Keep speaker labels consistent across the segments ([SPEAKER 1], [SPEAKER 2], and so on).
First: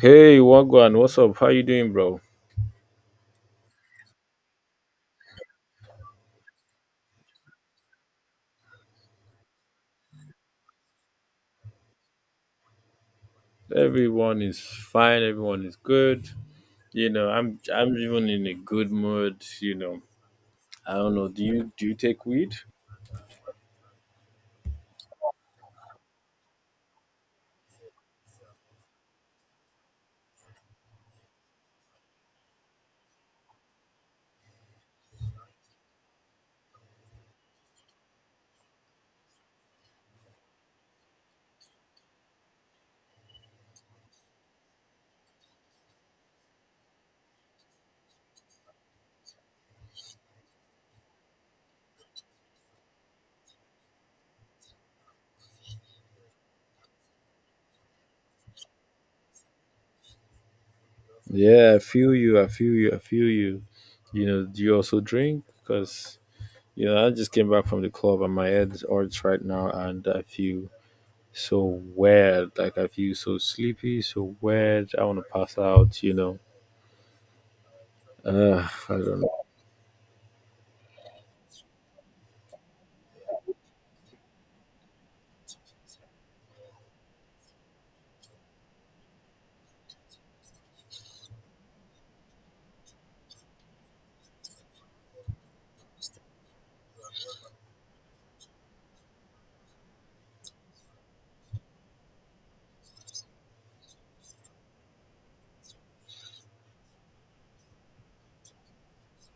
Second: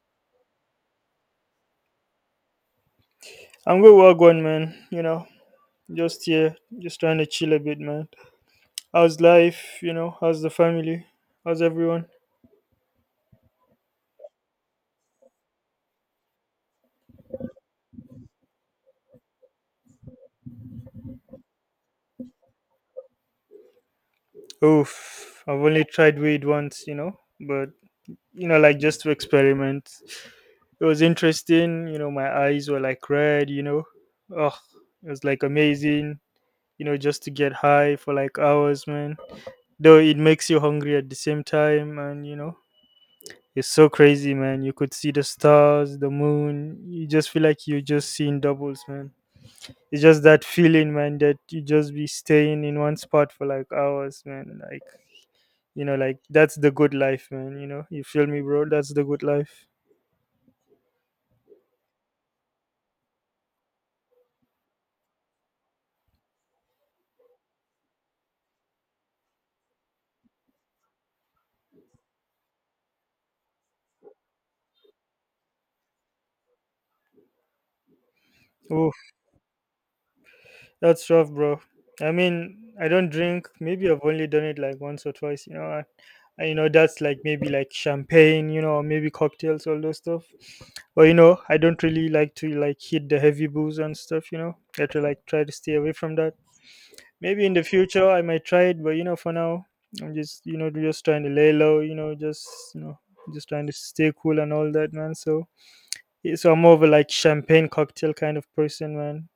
[SPEAKER 1] Hey, Wagwan, what's up? How you doing, bro?
[SPEAKER 2] I'm good, well gone, man. You know, just here, just trying to chill a bit, man. How's life? You know, how's the family? How's everyone?
[SPEAKER 1] Everyone is fine. Everyone is good. You know, I'm even in a good mood. You know, I don't know. Do you take weed?
[SPEAKER 2] Oof, I've only tried weed once, you know, but you know, like just to experiment. It was interesting, you know, my eyes were like red, you know. Oh, it was like amazing, you know, just to get high for like hours, man. Though it makes you hungry at the same time, and you know, it's so crazy, man. You could see the stars, the moon. You just feel like you're just seeing doubles, man. It's just that feeling, man, that you just be staying in one spot for like hours, man. Like, you know, like that's the good life, man. You know, you feel me, bro? That's the good life.
[SPEAKER 1] Yeah, I feel you. I feel you. I feel you. You know, do you also drink? Because you know, I just came back from the club and my head's hurts right now, and I feel so weird. Like I feel so sleepy, so weird. I want to pass out. You know,
[SPEAKER 2] Oh,
[SPEAKER 1] I don't know.
[SPEAKER 2] that's rough, bro. I mean, I don't drink. Maybe I've only done it like once or twice. You know, that's like maybe like champagne. You know, or maybe cocktails, all those stuff. But you know, I don't really like to like hit the heavy booze and stuff. You know, I have to like try to stay away from that. Maybe in the future I might try it, but you know, for now I'm just you know just trying to lay low. You know, just you know just trying to stay cool and all that, man. So, yeah, so I'm more of a like champagne cocktail kind of person, man,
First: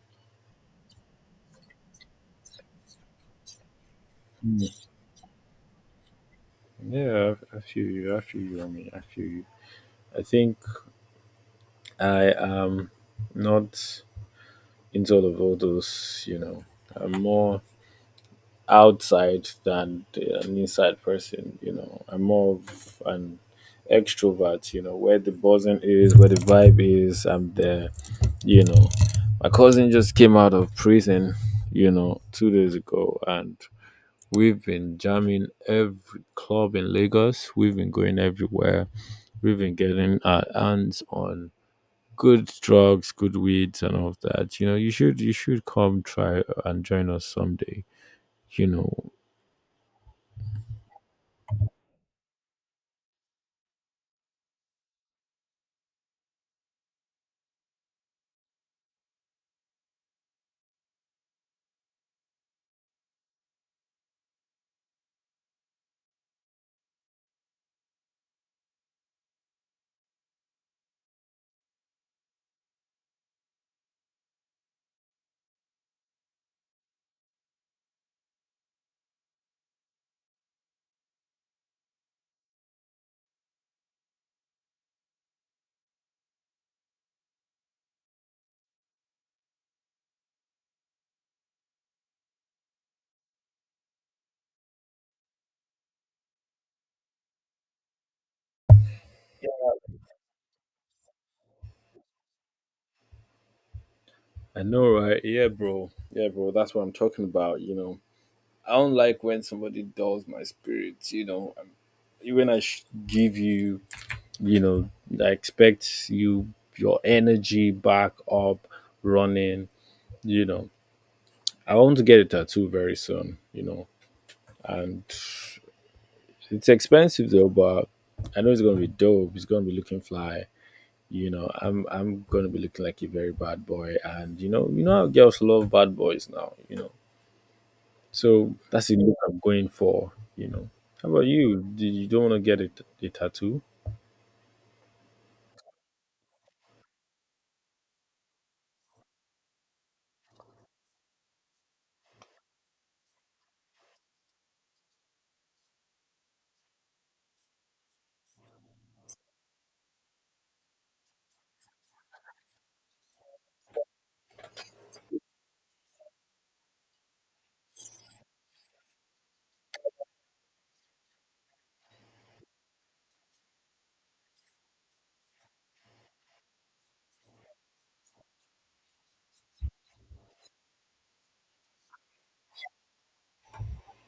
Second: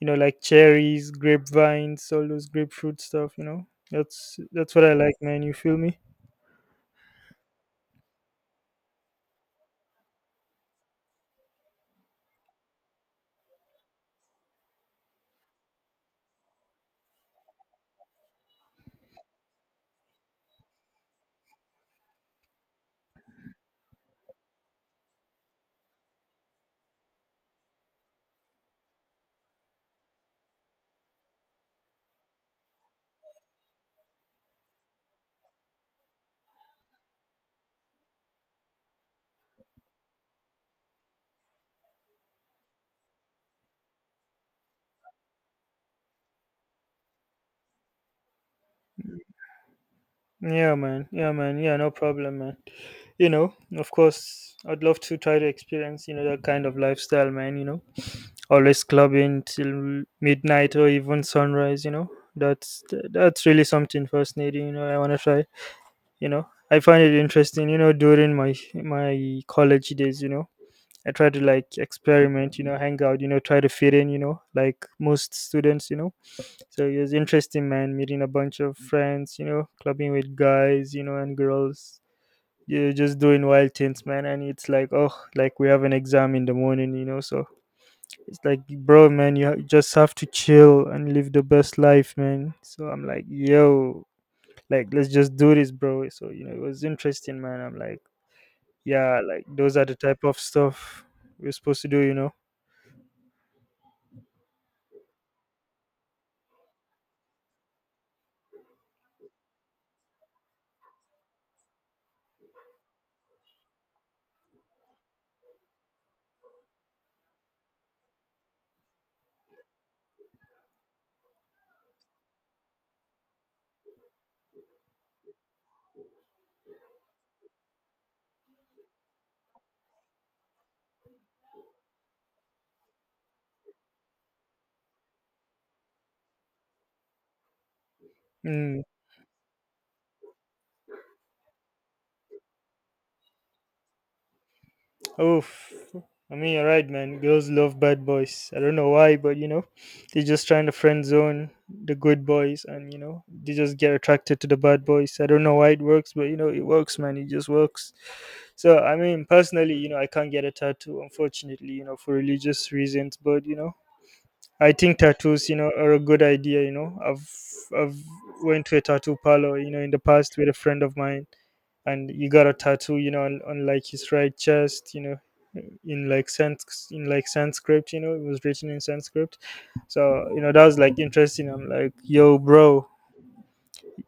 [SPEAKER 2] you know, like cherries, grapevines, all those grapefruit stuff, you know. That's
[SPEAKER 1] Mm.
[SPEAKER 2] that's what I like, man. You feel me?
[SPEAKER 1] Yeah, I feel you. I feel you. I mean, I feel you. I think I am not into all those, you know. I'm more outside than an inside person, you know. I'm more of an extrovert, you know, where the buzzing is, where the vibe is, I'm there, you know. My cousin just came out of prison, you know, 2 days ago and we've been jamming every club in Lagos. We've been going everywhere. We've been getting our hands on good drugs, good weeds, and all of that. You know, you should come try and join us someday. You know,
[SPEAKER 2] Yeah, man. Yeah, man. Yeah, no problem, man. You know, of course, I'd love to try to experience, you know, that kind of lifestyle, man, you know. Always clubbing till midnight or even sunrise, you know. That's that's really something fascinating, you know. I want to try, you know. I find it interesting, you know, during my college days, you know. I try to like experiment, you know, hang out, you know, try to fit in, you know, like most students, you know. So it was interesting, man, meeting a bunch of friends, you know, clubbing with guys, you know, and girls. You're just doing wild things, man. And it's like, oh, like we have an exam in the morning, you know. So it's like, bro, man, just have to chill and live the best life, man. So I'm like, yo, like, let's just do this, bro. So, you know, it was interesting, man. I'm like, yeah, like those are the type of stuff we're supposed to do, you know.
[SPEAKER 1] I know, right? Yeah, bro. Yeah, bro. That's what I'm talking about. You know, I don't like when somebody dulls my spirits. You know, when I give you, you know, I expect your energy back up, running. You know, I want to get a tattoo very soon. You know, and it's expensive though, but I know it's gonna be dope. It's gonna be looking fly. You know, I'm gonna be looking like a very bad boy, and you know how girls love bad boys now, you know. So
[SPEAKER 2] Mm.
[SPEAKER 1] that's the look I'm going for, you know. How about you? Do you don't want to get a tattoo?
[SPEAKER 2] Oof. I mean, you're right, man. Girls love bad boys. I don't know why, but you know, they're just trying to friend zone the good boys, and you know, they just get attracted to the bad boys. I don't know why it works, but you know, it works, man. It just works. So, I mean, personally, you know, I can't get a tattoo, unfortunately, you know, for religious reasons, but you know, I think tattoos, you know, are a good idea. You know, I've went to a tattoo parlor, you know, in the past with a friend of mine, and he got a tattoo, you know, on like his right chest, you know, in like Sanskrit, you know, it was written in Sanskrit. So you know, that was like interesting. I'm like, yo, bro,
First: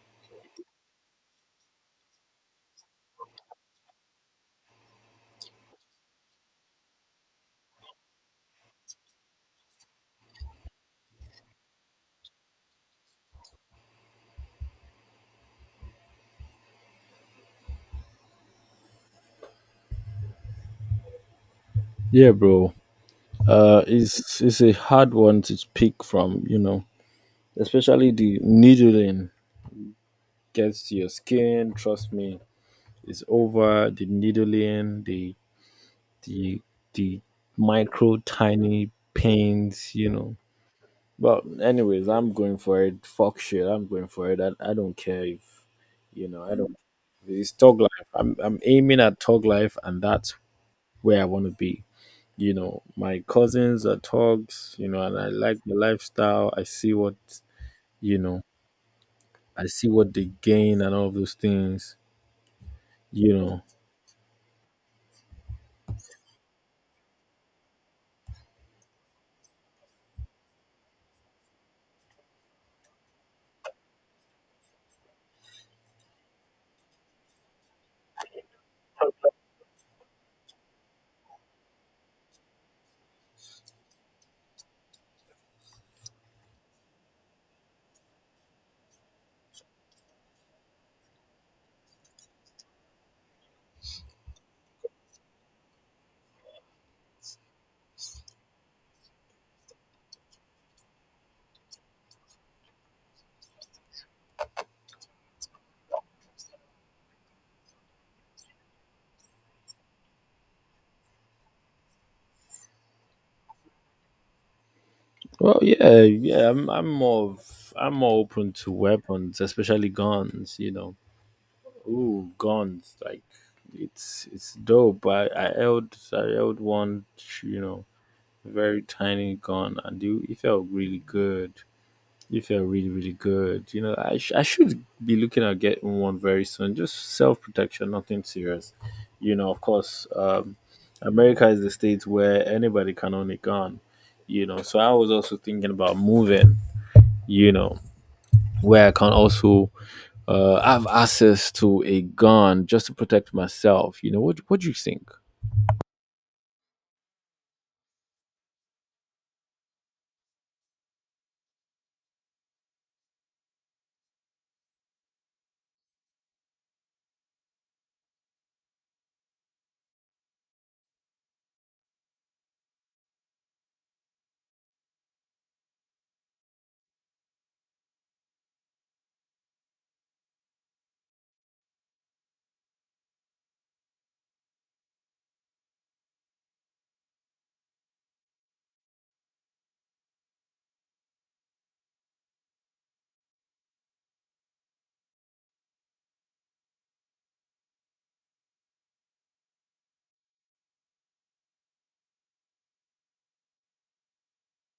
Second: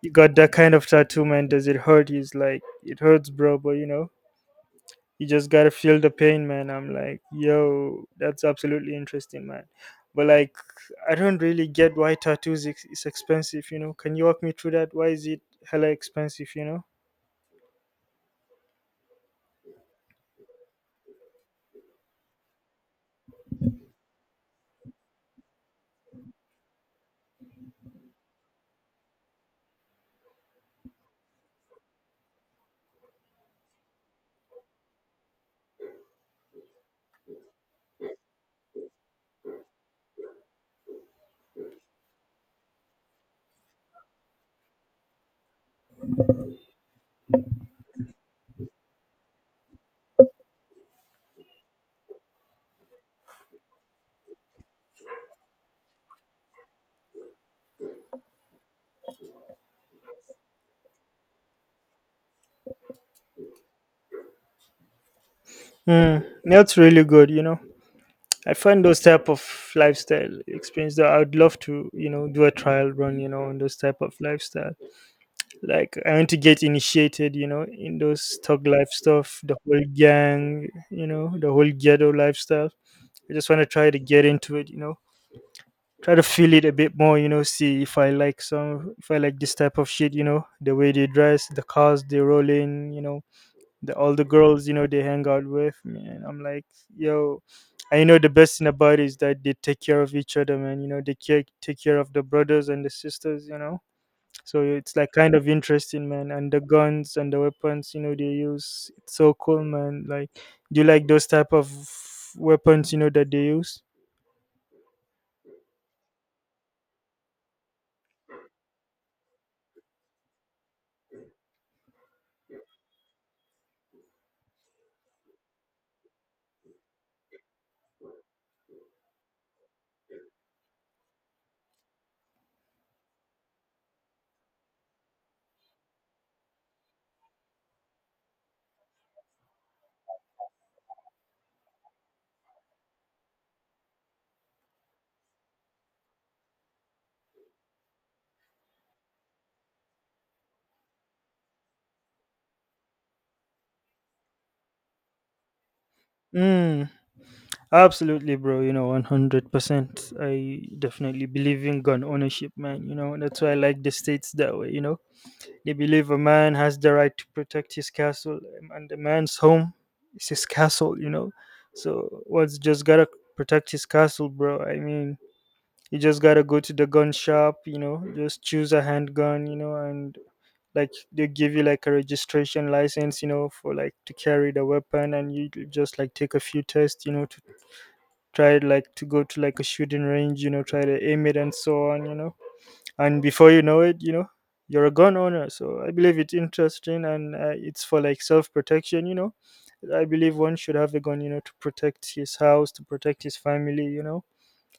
[SPEAKER 2] you got that kind of tattoo, man? Does it hurt? He's like, it hurts, bro, but you know, you just gotta feel the pain, man. I'm like, yo, that's absolutely interesting, man. But like, I don't really get why tattoos is expensive. You know, can you walk me through that? Why is it hella expensive? You know,
[SPEAKER 1] Yeah, bro. It's a hard one to pick from, you know, especially the needling gets to your skin. Trust me, it's over the needling, the the micro tiny pains, you know. But anyways, I'm going for it. Fuck shit, I'm going for it. I don't care, if you know. I don't. It's Tog life. I'm aiming at Tog life, and that's where I want to be. You know, my cousins are Togs. You know, and I like the lifestyle. I see what, you know. I see what they gain and all of those things. You know.
[SPEAKER 2] mm, that's really good. You know, I find those type of lifestyle experience that I would love to, you know, do a trial run. You know, on those type of lifestyle. Like, I want to get initiated. You know, in those thug life stuff, the whole gang. You know, the whole ghetto lifestyle. I just want to try to get into it. You know, try to feel it a bit more, you know, see if I like some if I like this type of shit, you know, the way they dress, the cars they roll in, you know, the all the girls, you know, they hang out with, man. I'm like, yo, I know the best thing about it is that they take care of each other, man. You know, they care, take care of the brothers and the sisters, you know. So it's like kind of interesting, man, and the guns and the weapons, you know, they use, it's so cool, man. Like, do you like those type of weapons, you know, that they use?
[SPEAKER 1] Well, yeah, yeah. I'm more open to weapons, especially guns. You know. Ooh, guns! Like it's dope. I held one, you know, very tiny gun, and you it felt really good. It felt really really good. You know, I should be looking at getting one very soon. Just self protection, nothing serious. You know, of course, America is the state where anybody can own a gun. You know, so I was also thinking about moving. You know, where I can also have access to a gun just to protect myself. You know, what do you think?
[SPEAKER 2] Mm. Absolutely, bro. You know, 100%. I definitely believe in gun ownership, man. You know, that's why I like the states that way. You know, they believe a man has the right to protect his castle, and the man's home is his castle, you know. So, one's just gotta protect his castle, bro. I mean, you just gotta go to the gun shop, you know, just choose a handgun, you know, and like they give you like a registration license, you know, for like to carry the weapon, and just like take a few tests, you know, to tried like to go to like a shooting range, you know, try to aim it and so on, you know. And before you know it, you know, you're a gun owner. So I believe it's interesting and it's for like self protection, you know. I believe one should have a gun, you know, to protect his house, to protect his family, you know.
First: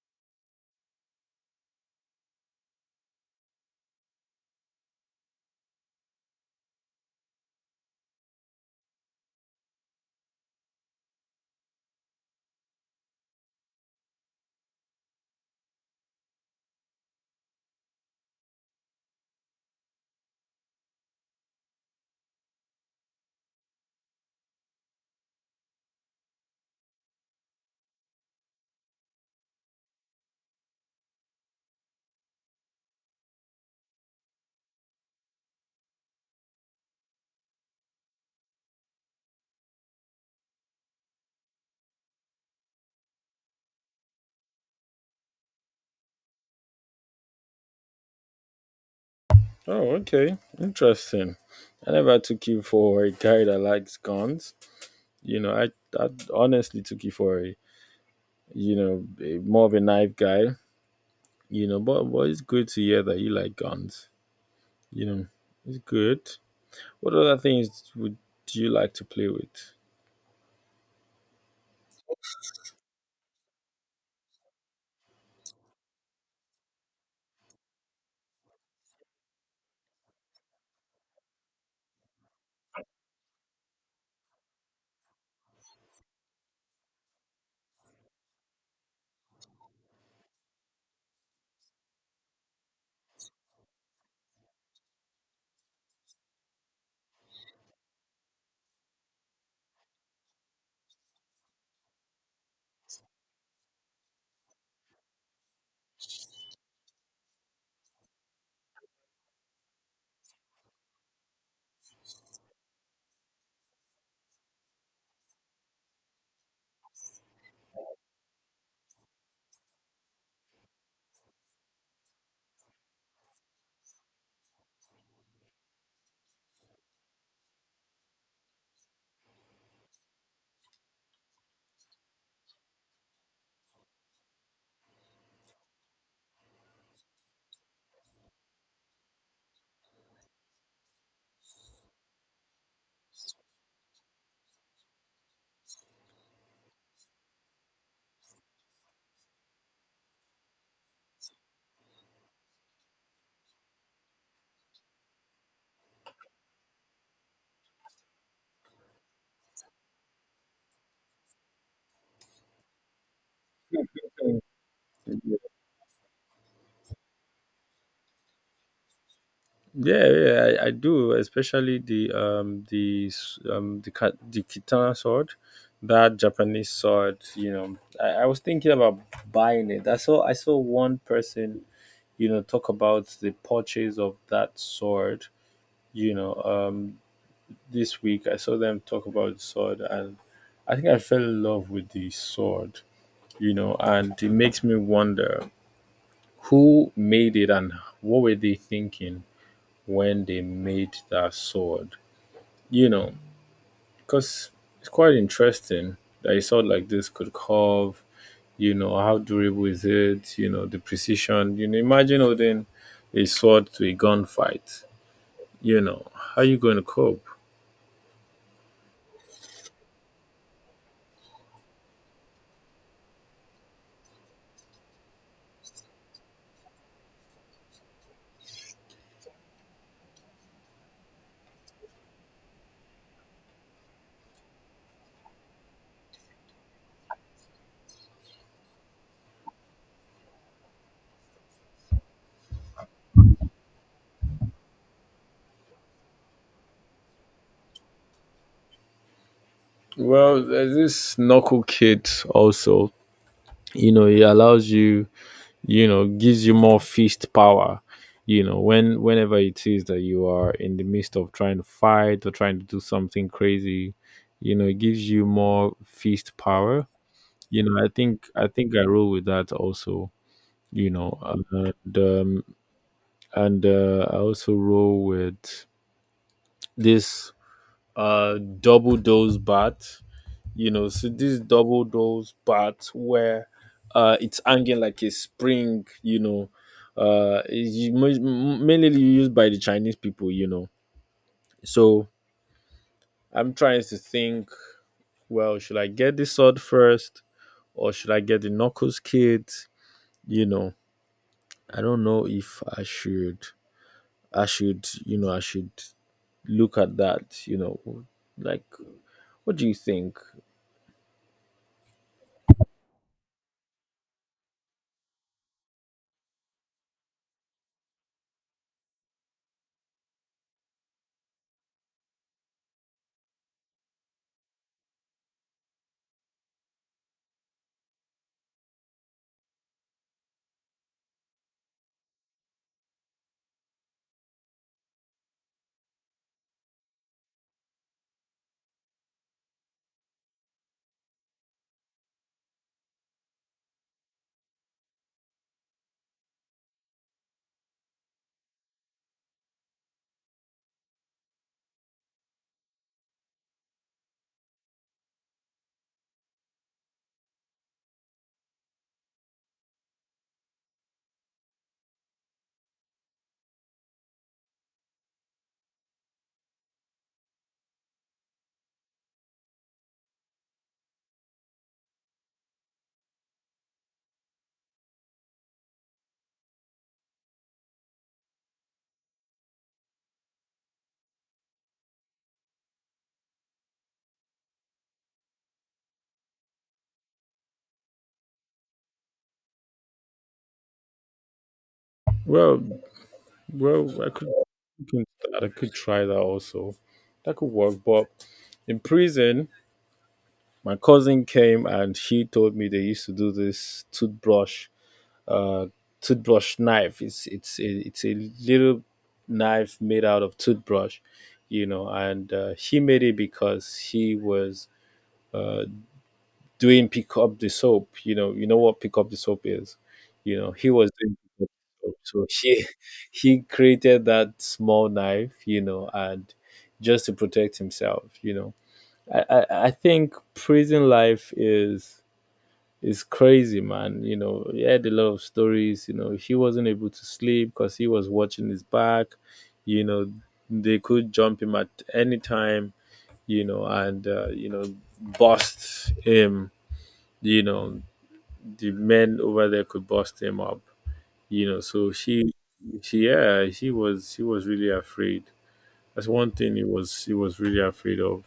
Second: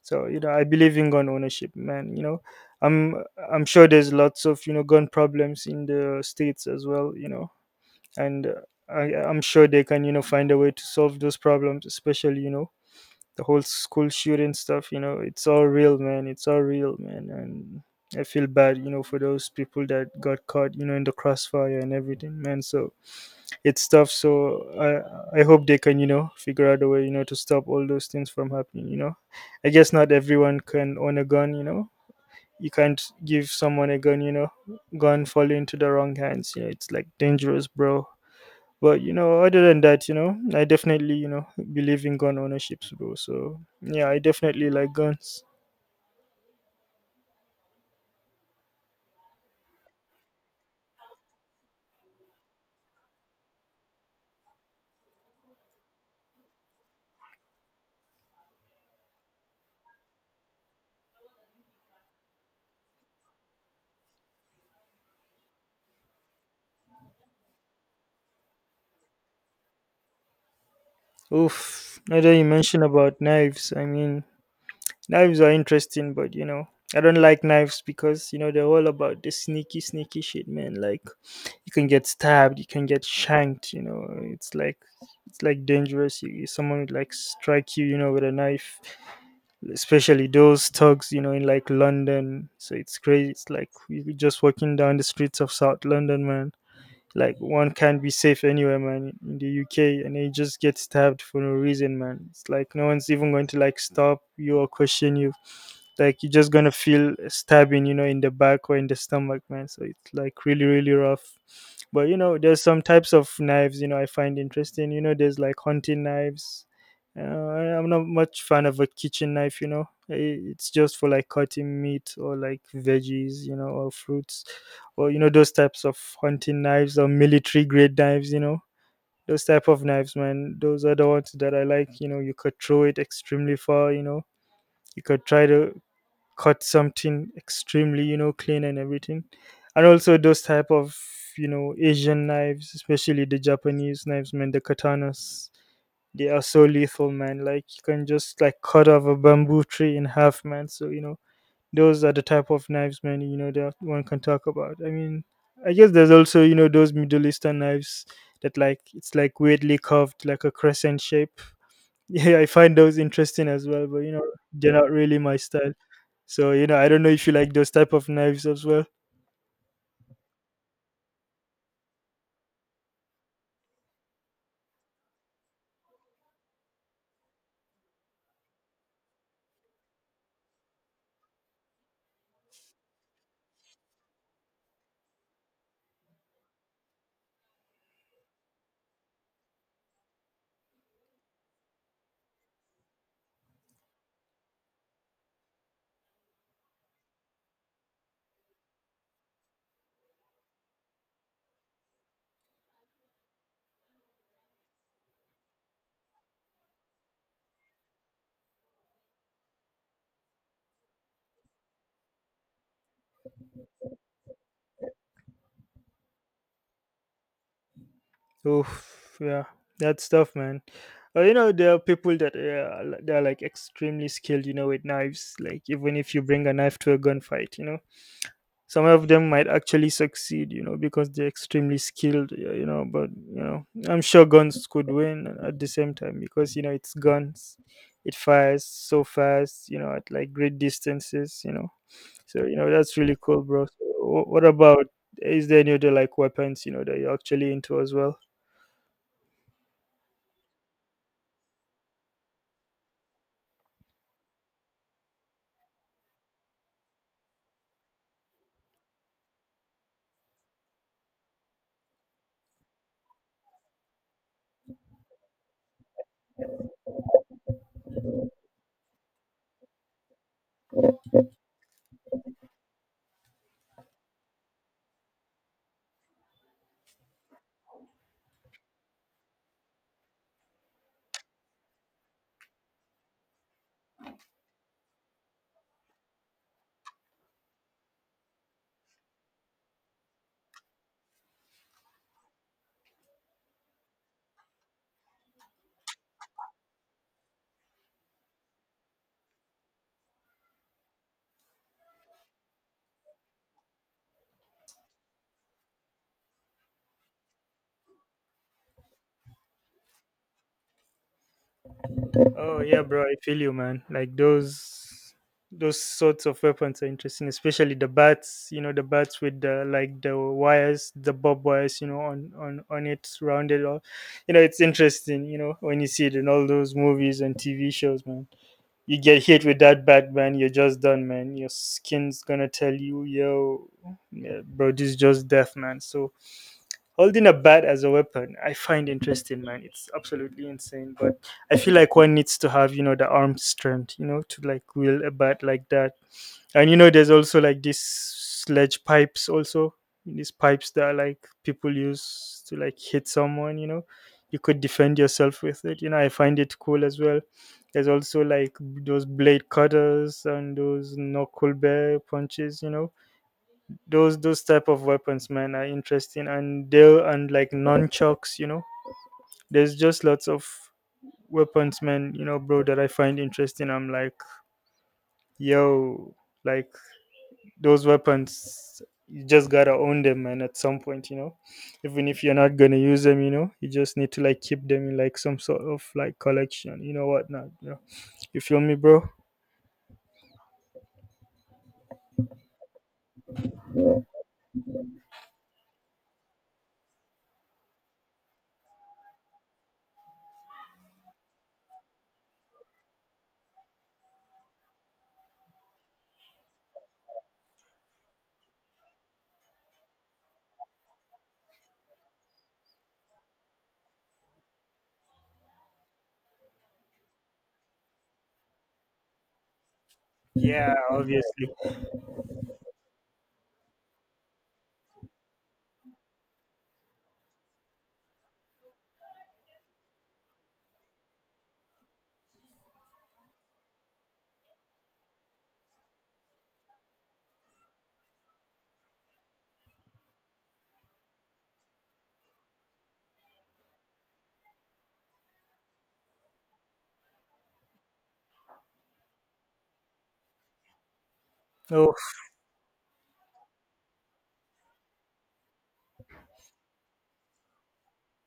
[SPEAKER 2] So you know, I believe in gun ownership, man. You know, I'm I'm sure there's lots of you know gun problems in the states as well, you know, and I'm sure they can you know find a way to solve those problems, especially you know the whole school shooting stuff, you know, it's all real, man. It's all real, man. And I feel bad, you know, for those people that got caught, you know, in the crossfire and everything, man. So it's tough. So I hope they can you know figure out a way, you know, to stop all those things from happening, you know. I guess not everyone can own a gun, you know. You can't give someone a gun, you know, gun fall into the wrong hands, you know, it's like dangerous, bro. But you know, other than that, you know, I definitely you know believe in gun ownership, bro. So yeah, I definitely like guns.
[SPEAKER 1] Oh, okay. Interesting. I never took you for a guy that likes guns. You know, I honestly took you for a, you know, more of a knife guy. You know, but it's good to hear that you like guns. You know, it's good. What other things would you like to play with?
[SPEAKER 2] Oof! Now that you mention about knives, I mean, knives are interesting, but you know, I don't like knives because you know they're all about the sneaky, sneaky shit, man. Like you can get stabbed, you can get shanked. You know, it's like dangerous. Someone would like strike you, you know, with a knife. Especially those thugs, you know, in like London. So it's crazy. It's like you're just walking down the streets of South London, man. Like one can't be safe anywhere, man, in the UK, and you just get stabbed for no reason, man. It's like no one's even going to like stop you or question you. Like you're just gonna feel a stabbing, you know, in the back or in the stomach, man. So it's like really, really rough. But you know, there's some types of knives, you know, I find interesting. You know, there's like hunting knives. I'm not much fan of a kitchen knife, you know. It's just for like cutting meat or like veggies, you know, or fruits or you know those types of hunting knives or military grade knives, you know, those type of knives, man, those are the ones that I like, you know. You could throw it extremely far, you know, you could try to cut something extremely, you know, clean and everything. And also those type of, you know, Asian knives, especially the Japanese knives, man, the katanas. They are so lethal, man. Like you can just like cut off a bamboo tree in half, man, so you know, those are the type of knives, man, you know, that one can talk about. I mean, I guess there's also, you know, those Middle Eastern knives that like it's like weirdly curved like a crescent shape. Yeah, I find those interesting as well, but you know, they're not really my style. So you know, I don't know if you like those type of knives as well.
[SPEAKER 1] Yeah, yeah, I do. Especially the s- the ka- the katana sword, that Japanese sword. You know, I was thinking about buying it. I saw one person, you know, talk about the purchase of that sword. You know, this week I saw them talk about the sword, and I think I fell in love with the sword. You know, and it makes me wonder who made it and what were they thinking when they made that sword, you know, because it's quite interesting that a sword like this could carve. You know, how durable is it? You know, the precision. You know, imagine holding a sword to a gunfight. You know, how you going to cope?
[SPEAKER 2] Oh yeah, that's tough, man. But you know, there are people that they're like extremely skilled, you know, with knives. Like even if you bring a knife to a gunfight, you know, some of them might actually succeed, you know, because they're extremely skilled, you know. But you know, I'm sure guns could win at the same time, because you know, it's guns. It fires so fast, you know, at like great distances, you know. So you know, that's really cool, bro. So, what about, is there any other like weapons, you know, that you're actually into as well?
[SPEAKER 1] Well, there's this knuckle kit also. You know, it allows you. You know, gives you more fist power. You know, whenever it is that you are in the midst of trying to fight or trying to do something crazy, you know, it gives you more fist power, you know. I think I roll with that also, you know. And I also roll with this double dose bat. You know, so this double dose bat where, it's hanging like a spring, you know. It's mainly used by the Chinese people, you know. So I'm trying to think, well, should I get the sword first, or should I get the knuckles kit, you know. I don't know if I should look at that, you know, like, what do you think?
[SPEAKER 2] Oh yeah, bro, I feel you, man. Like those sorts of weapons are interesting, especially the bats. You know, the bats with the like the wires, the bob wires, you know, on on it, rounded off. You know, it's interesting. You know, when you see it in all those movies and TV shows, man. You get hit with that bat, man. You're just done, man. Your skin's gonna tell you, yo, yeah, bro, this is just death, man. So holding a bat as a weapon, I find interesting, man. It's absolutely insane. But I feel like one needs to have, you know, the arm strength, you know, to like wield a bat like that. And you know, there's also like these sledge pipes also, these pipes that are like people use to like hit someone, you know. You could defend yourself with it, you know, I find it cool as well. There's also like those blade cutters and those knuckle bear punches, you know, those type of weapons, man, are interesting. And they'll and like nunchucks, you know, there's just lots of weapons, man, you know, bro, that I find interesting. I'm like, yo, like those weapons, you just gotta own them, man, at some point, you know. Even if you're not gonna use them, you know, you just need to like keep them in like some sort of like collection, you know what not, you know. You feel me, bro?
[SPEAKER 1] Well, I could look into, I could try that also. That could work. But in prison, my cousin came and she told me they used to do this uh, toothbrush knife. It's a little knife made out of toothbrush, you know. And he made it because he was, uh, doing pick up the soap. You know what pick up the soap is. You know, he
[SPEAKER 2] Yeah,
[SPEAKER 1] was doing pick
[SPEAKER 2] obviously.
[SPEAKER 1] up the soap. So he he created that small knife, you know, and just to protect himself, you know. I think prison life is crazy, man. You know, he had a lot of stories, you know, he wasn't able to sleep because he was watching his back, you know, they could jump him at any time, you know, and you know, bust him, you know. The men over there could bust him up, you know. So
[SPEAKER 2] Oh
[SPEAKER 1] she, yeah, she was really afraid. That's one thing he was really afraid of,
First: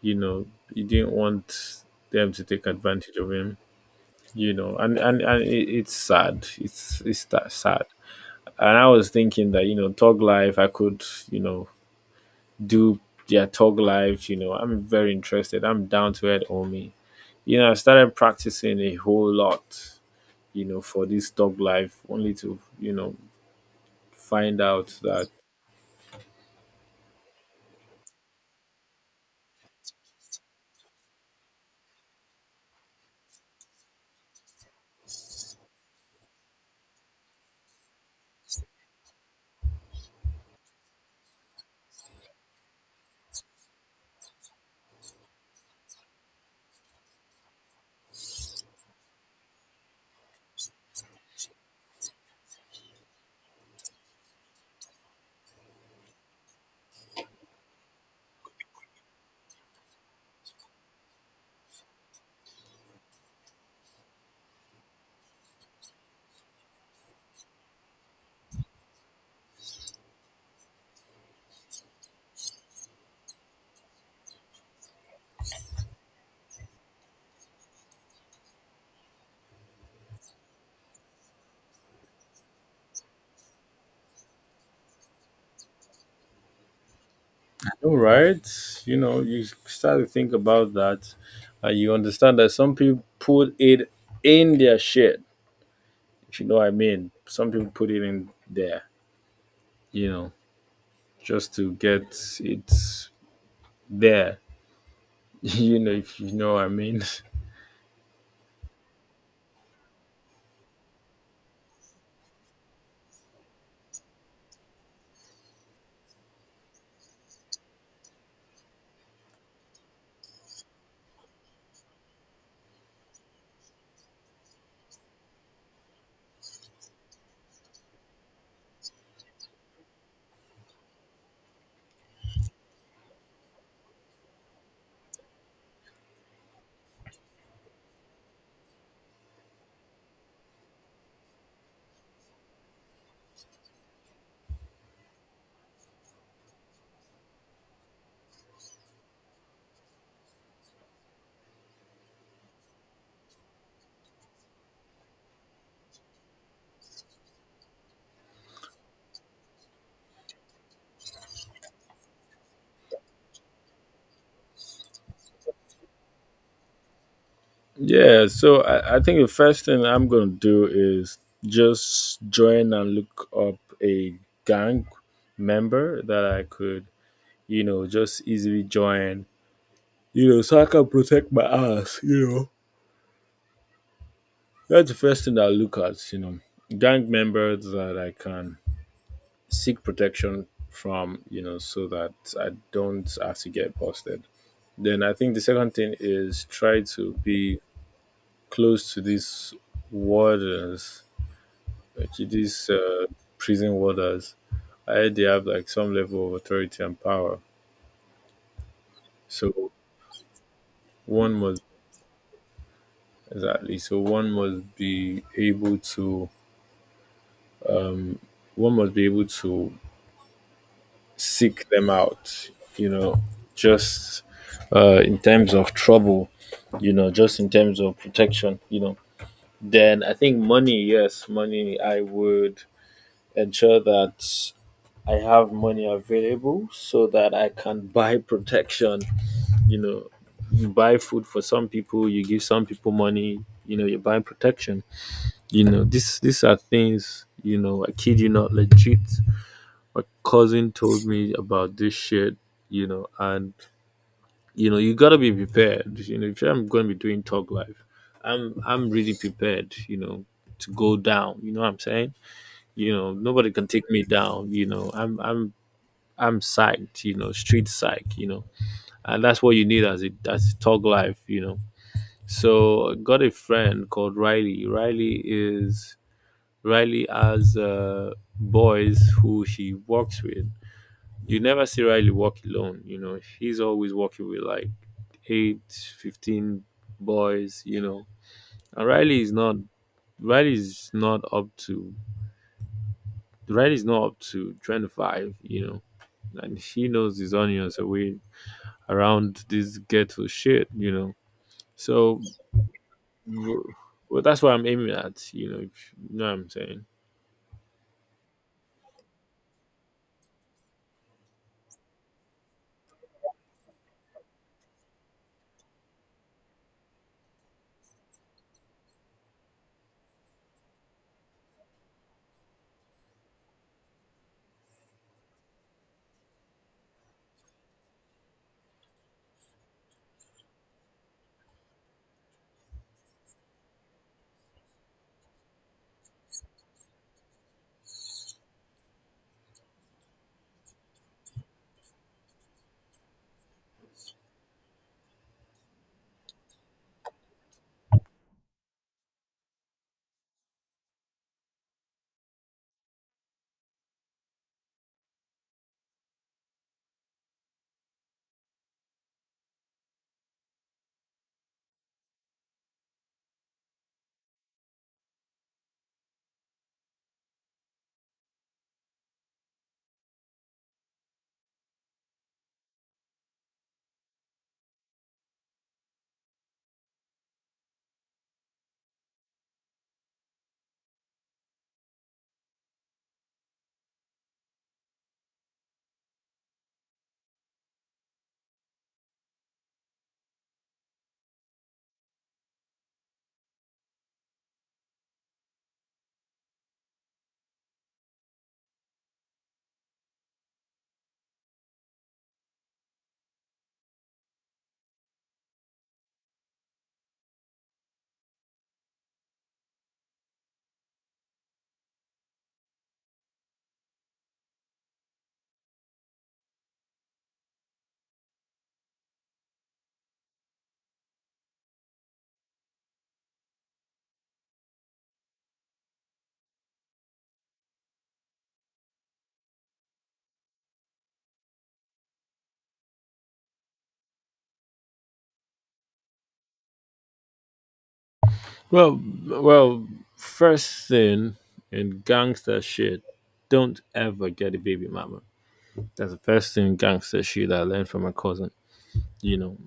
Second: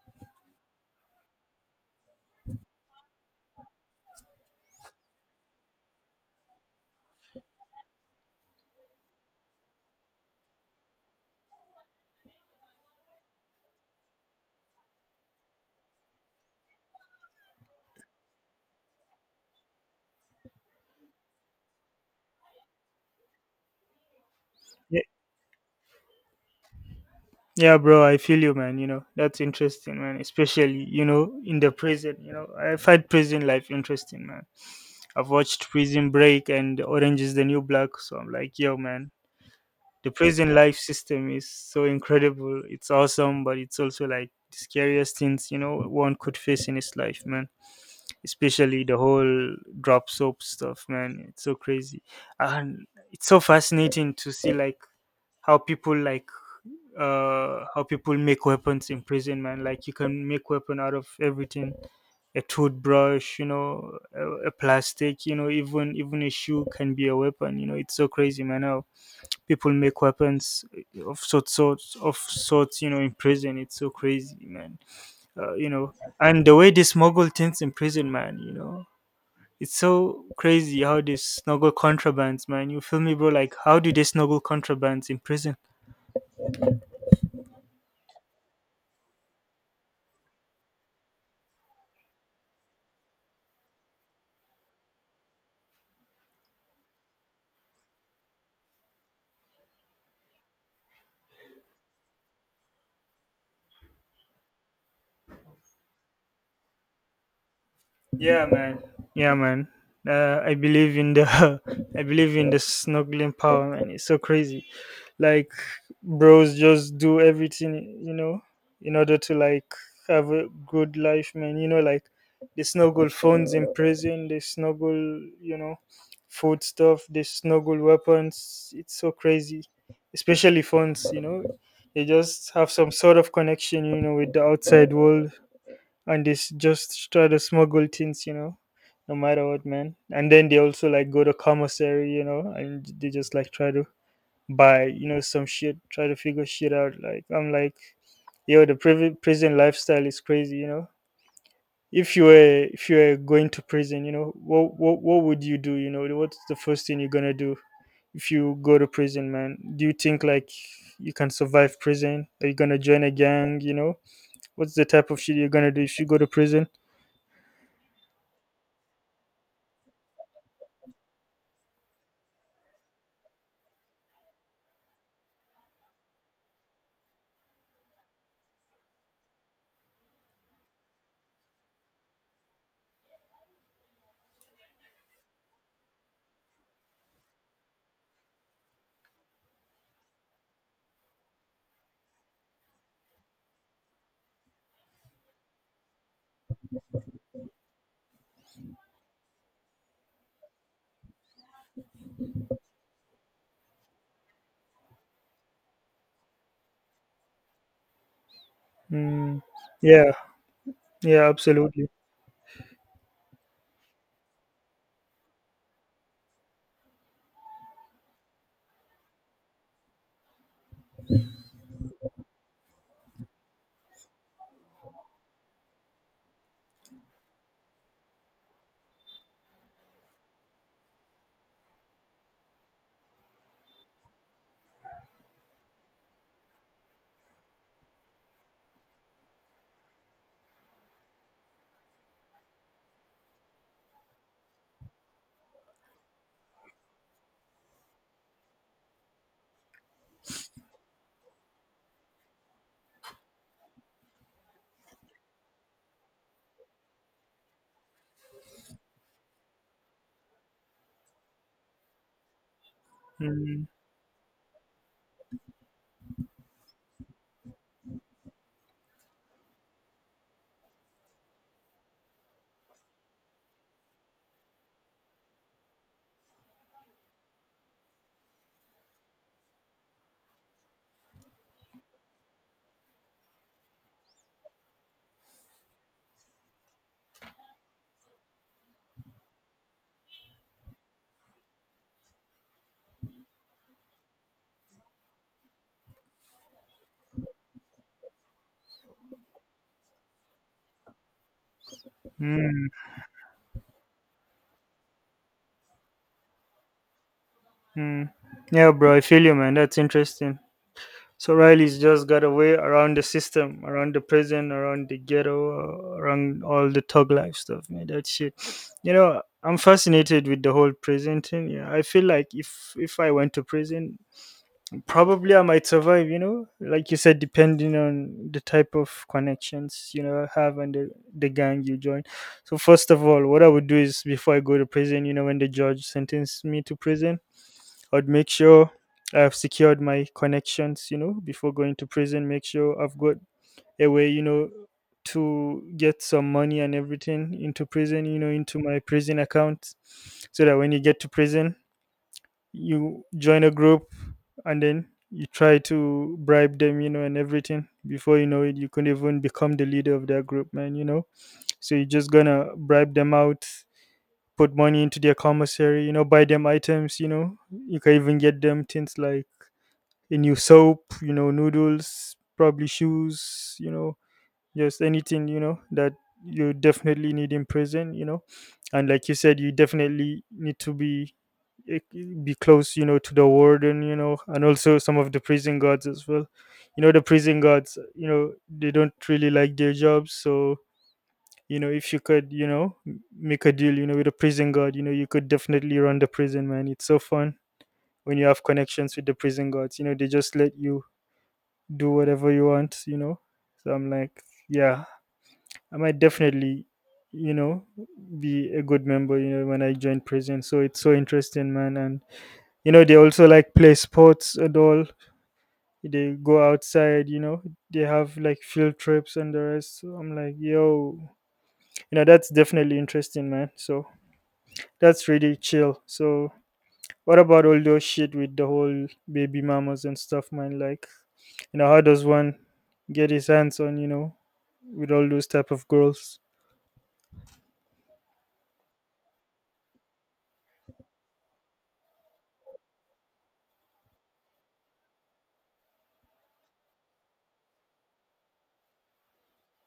[SPEAKER 1] you know. He didn't want them to take advantage of him, you know. And it's sad. It's that sad. And I was thinking that, you know, Tog life, I could, you know, do their Tog life. You know, I'm very interested, I'm down to it on. You know, I started practicing a whole lot, you know, for this dog life, only to, you know, find out
[SPEAKER 2] yeah.
[SPEAKER 1] that,
[SPEAKER 2] Yeah, bro, I feel you, man. You know, that's interesting, man. Especially, you know, in the prison. You know, I find prison life interesting, man. I've watched Prison Break and Orange is the New Black, so I'm like, yo, man, the prison life system is so incredible. It's awesome, but it's also like the scariest things, you know, one could face in his life, man. Especially the whole drop soap stuff, man. It's so crazy. And it's so fascinating to see, like how people make weapons in prison, man. Like you can make weapon out of everything, a toothbrush, you know, a plastic, you know, even a shoe can be a weapon, you know. It's so crazy, man, how people make weapons of sorts you know, in prison. It's so crazy, man. You know, and the way they smuggle things in prison, man, you know, it's so crazy how they smuggle contrabands, man. You feel me, bro? Like how do they smuggle contrabands in prison?
[SPEAKER 1] all right, you know, you start to think about that and you understand that some people put it in their shit, if you know what I mean. Some people put it in there, you know, just to get it there, you know, if you know what I mean.
[SPEAKER 2] Yeah, man. Yeah, man. I believe in the I believe in the snuggling power, man. It's so crazy. Like bros just do everything, you know, in order to like have a good life, man. You know, like they snuggle phones in prison, they snuggle, you know, food stuff, they snuggle weapons. It's so crazy. Especially phones, you know. They just have some sort of connection, you know, with the outside world, and they just try to smuggle things, you know, no matter what, man. And then they also like go to commissary, you know, and they just like try to buy, you know, some shit, try to figure shit out. Like I'm like, yo, the prison lifestyle is crazy, you know. If you were going to prison, you know, what what would you do? You know, what's the first thing you're gonna do if you go to prison, man? Do you think like you can survive prison? Are you gonna join a gang? You know, what's the type of shit you're gonna do if you go to prison?
[SPEAKER 1] Yeah, so I think the first thing I'm gonna do is just join and look up a gang member that I could, you know, just easily join, you know, so I can protect my ass, you know. That's the first thing that I look at, you know, gang members that I can seek protection from, you know, so that I don't have to get busted. Then I think the second thing is try to be close to these wardens, like these prison warders. I heard they have like some level of authority and power.
[SPEAKER 2] Mm,
[SPEAKER 1] So
[SPEAKER 2] yeah, yeah,
[SPEAKER 1] one must,
[SPEAKER 2] absolutely.
[SPEAKER 1] exactly. So one must be able to seek them out, you know, just in terms of trouble, you know, just in terms of protection, you know. Then I think money, yes, money, I would ensure that I have money available so that I can buy protection, you know. You buy food for some people, you give some people money, you know, you buy protection. You know, this these are things, you know, I kid you not legit my cousin told me about this shit, you know, and you know, you gotta be prepared. You know, if I'm gonna be doing talk live, I'm really prepared, you know, to go down. You know what I'm saying? You know, nobody
[SPEAKER 2] Mm,
[SPEAKER 1] can take me down, you know. I'm psyched, you know, street psych, you know. And that's what you need as a talk live, you know. So I got a friend called Riley. Riley is Riley has boys who she works with. You never see Riley walk alone. You know, he's always walking with like eight, 15 boys, you know. And Riley is not up to, Riley is not up to 25, you know. And he knows his onions away around this ghetto shit, you know. So,
[SPEAKER 2] mm,
[SPEAKER 1] well, that's what I'm aiming at, you know, if you know what I'm saying.
[SPEAKER 2] mm. Yeah, bro, I feel you, man. That's interesting. So Riley's just got away around the system, around the prison, around the ghetto, around all the thug life stuff, man. That shit. You know, I'm fascinated with the whole prison thing. Yeah, I feel like if I went to prison, probably I might survive, you know, like you said, depending on the type of connections you know I have and the gang you join. So first of all, what I would do is before I go to prison, you know, when the judge sentenced me to prison, I'd make sure I have secured my connections, you know, before going to prison. Make sure I've got a way, you know, to get some money and everything into prison, you know, into my prison account, so that when you get to prison, you join a group and then you try to bribe them, you know, and everything. Before you know it, you could even become the leader of that group, man, you know. So you're just gonna bribe them out, put money into their commissary, you know, buy them items, you know. You can even get them things like a new soap, you know, noodles, probably shoes, you know, just anything, you know, that you definitely need in prison, you know. And like you said, you definitely need to be eh, be close, you know, to the warden, you know, and also some of the prison guards as well. You know, the prison guards, you know, they don't really like their jobs. So you know, if you could, you know, make a deal, you know, with a prison guard, you know, you could definitely run the prison, man. It's so fun when you have connections with the prison guards, you know, they just let you do whatever you want, you know. So I'm like, yeah, I might definitely, you know, be a good member, you know, when I join prison. So it's so interesting, man. And you know, they also like play sports and all. They go outside, you know, they have like field trips and the rest. So I'm like, yo, you know, that's definitely interesting, man. So that's really chill. So what about all those shit with the whole baby mamas and stuff, man? Like, you know, how does one get his hands on, you know, with all those type of girls?
[SPEAKER 1] Well, well, first thing in gangster shit, don't ever get a baby mama. That's the first thing gangster shit I learned from my cousin. You know,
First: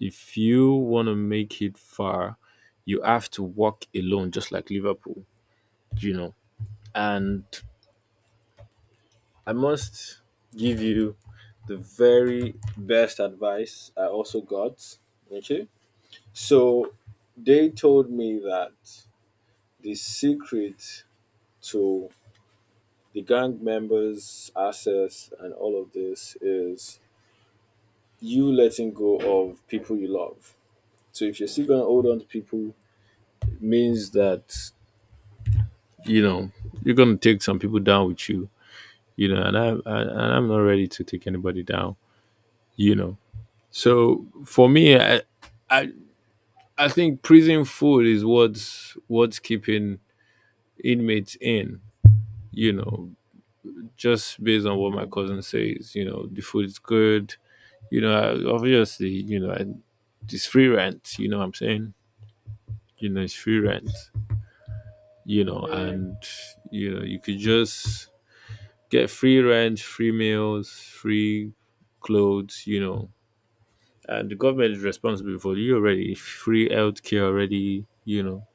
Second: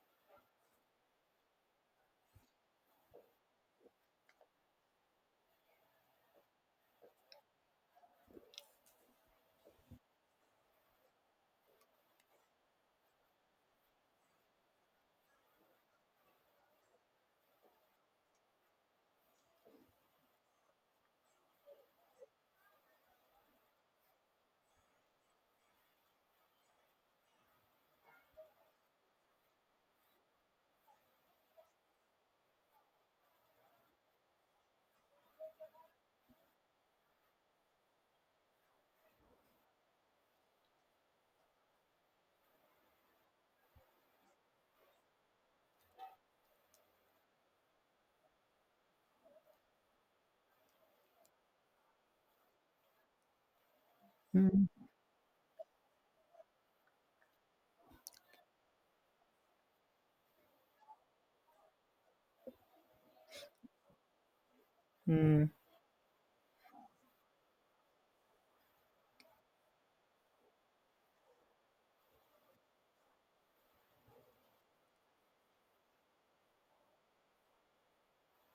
[SPEAKER 1] if you want to make it far, you have to walk alone, just like Liverpool, you know. And I must give you the very best advice I also got. Okay. So they told me that the secret to the gang members' assets and all of this is you letting go of people you love. So if you're still gonna hold on to people, it means that you know you're gonna take some people down with you. You know, and I and I'm not ready to take anybody down. You know, so for me, I I think prison food is what's keeping inmates in. You know, just based
[SPEAKER 2] Mm.
[SPEAKER 1] on what my cousin says. The food is good. Obviously, it's free rent. You know what I'm saying? It's free rent. You
[SPEAKER 2] Mm.
[SPEAKER 1] know, and you could just get free rent, free meals, free clothes. And the government is responsible for you already, free healthcare already.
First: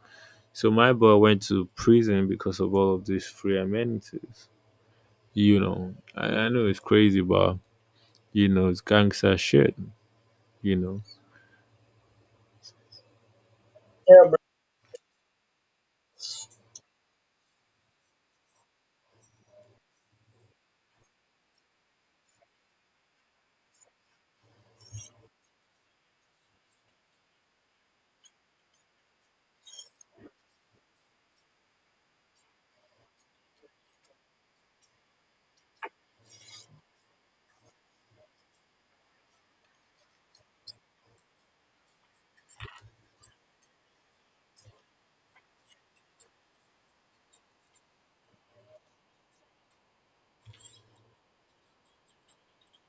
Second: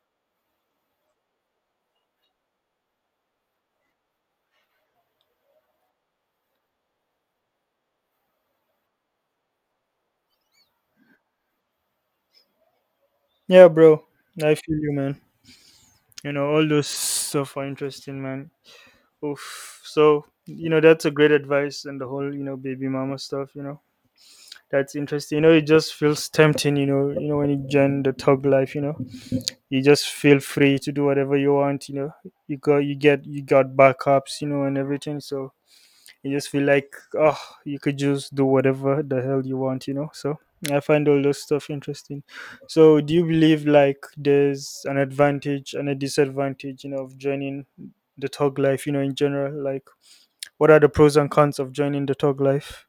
[SPEAKER 1] So my boy went to prison because of all of these free amenities. I know it's crazy, but it's gangster shit, you know.
[SPEAKER 2] Yeah, bro. I feel you, man. You know, all those stuff are interesting, man. Oof. So, you know, that's a great advice and the whole, you know, baby mama stuff, you know. That's interesting. You know, it just feels tempting, you know, when you join the thug life, you know. You just feel free to do whatever you want, you know. You got backups, you know, and everything. So you just feel like, oh, you could just do whatever the hell you want, you know. So I find all those stuff interesting. So do you believe like there's an advantage and a disadvantage, you know, of joining the tog life, you know, in general. Like what are the pros and cons of joining the tog life?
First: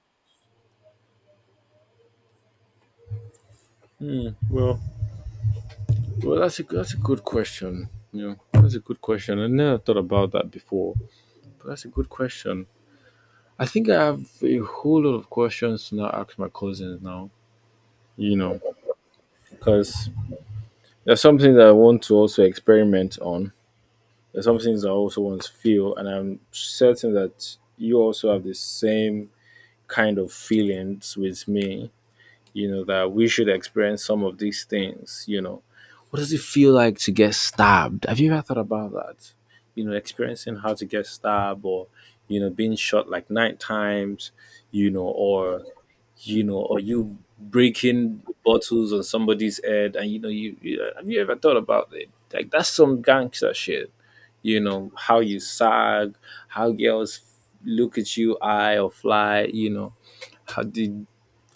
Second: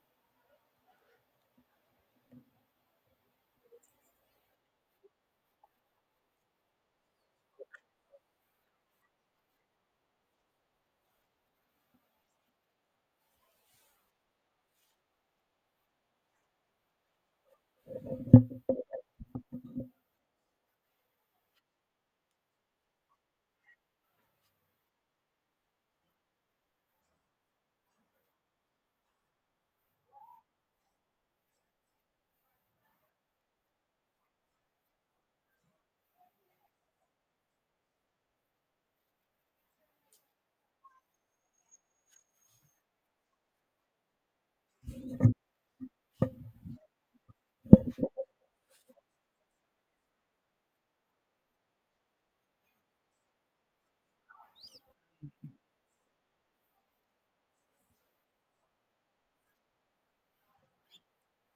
[SPEAKER 1] Hmm, well, that's a good question. Yeah, that's a good question. I never thought about that before, but that's a good question. I think I have a whole lot of questions to now ask my cousins now. you know, because there's something that I want to also experiment on. There's some things I also want to feel, and I'm certain that you also have the same kind of feelings with me, that we should experience some of these things. What does it feel like to get stabbed? Have you ever thought about that? Experiencing how to get stabbed or being shot like nine times, you know, or you know, or you breaking bottles on somebody's head, and you know, you have you ever thought about it? Like that's some gangster shit. You know how you sag, how girls look at you, eye or fly. You know how the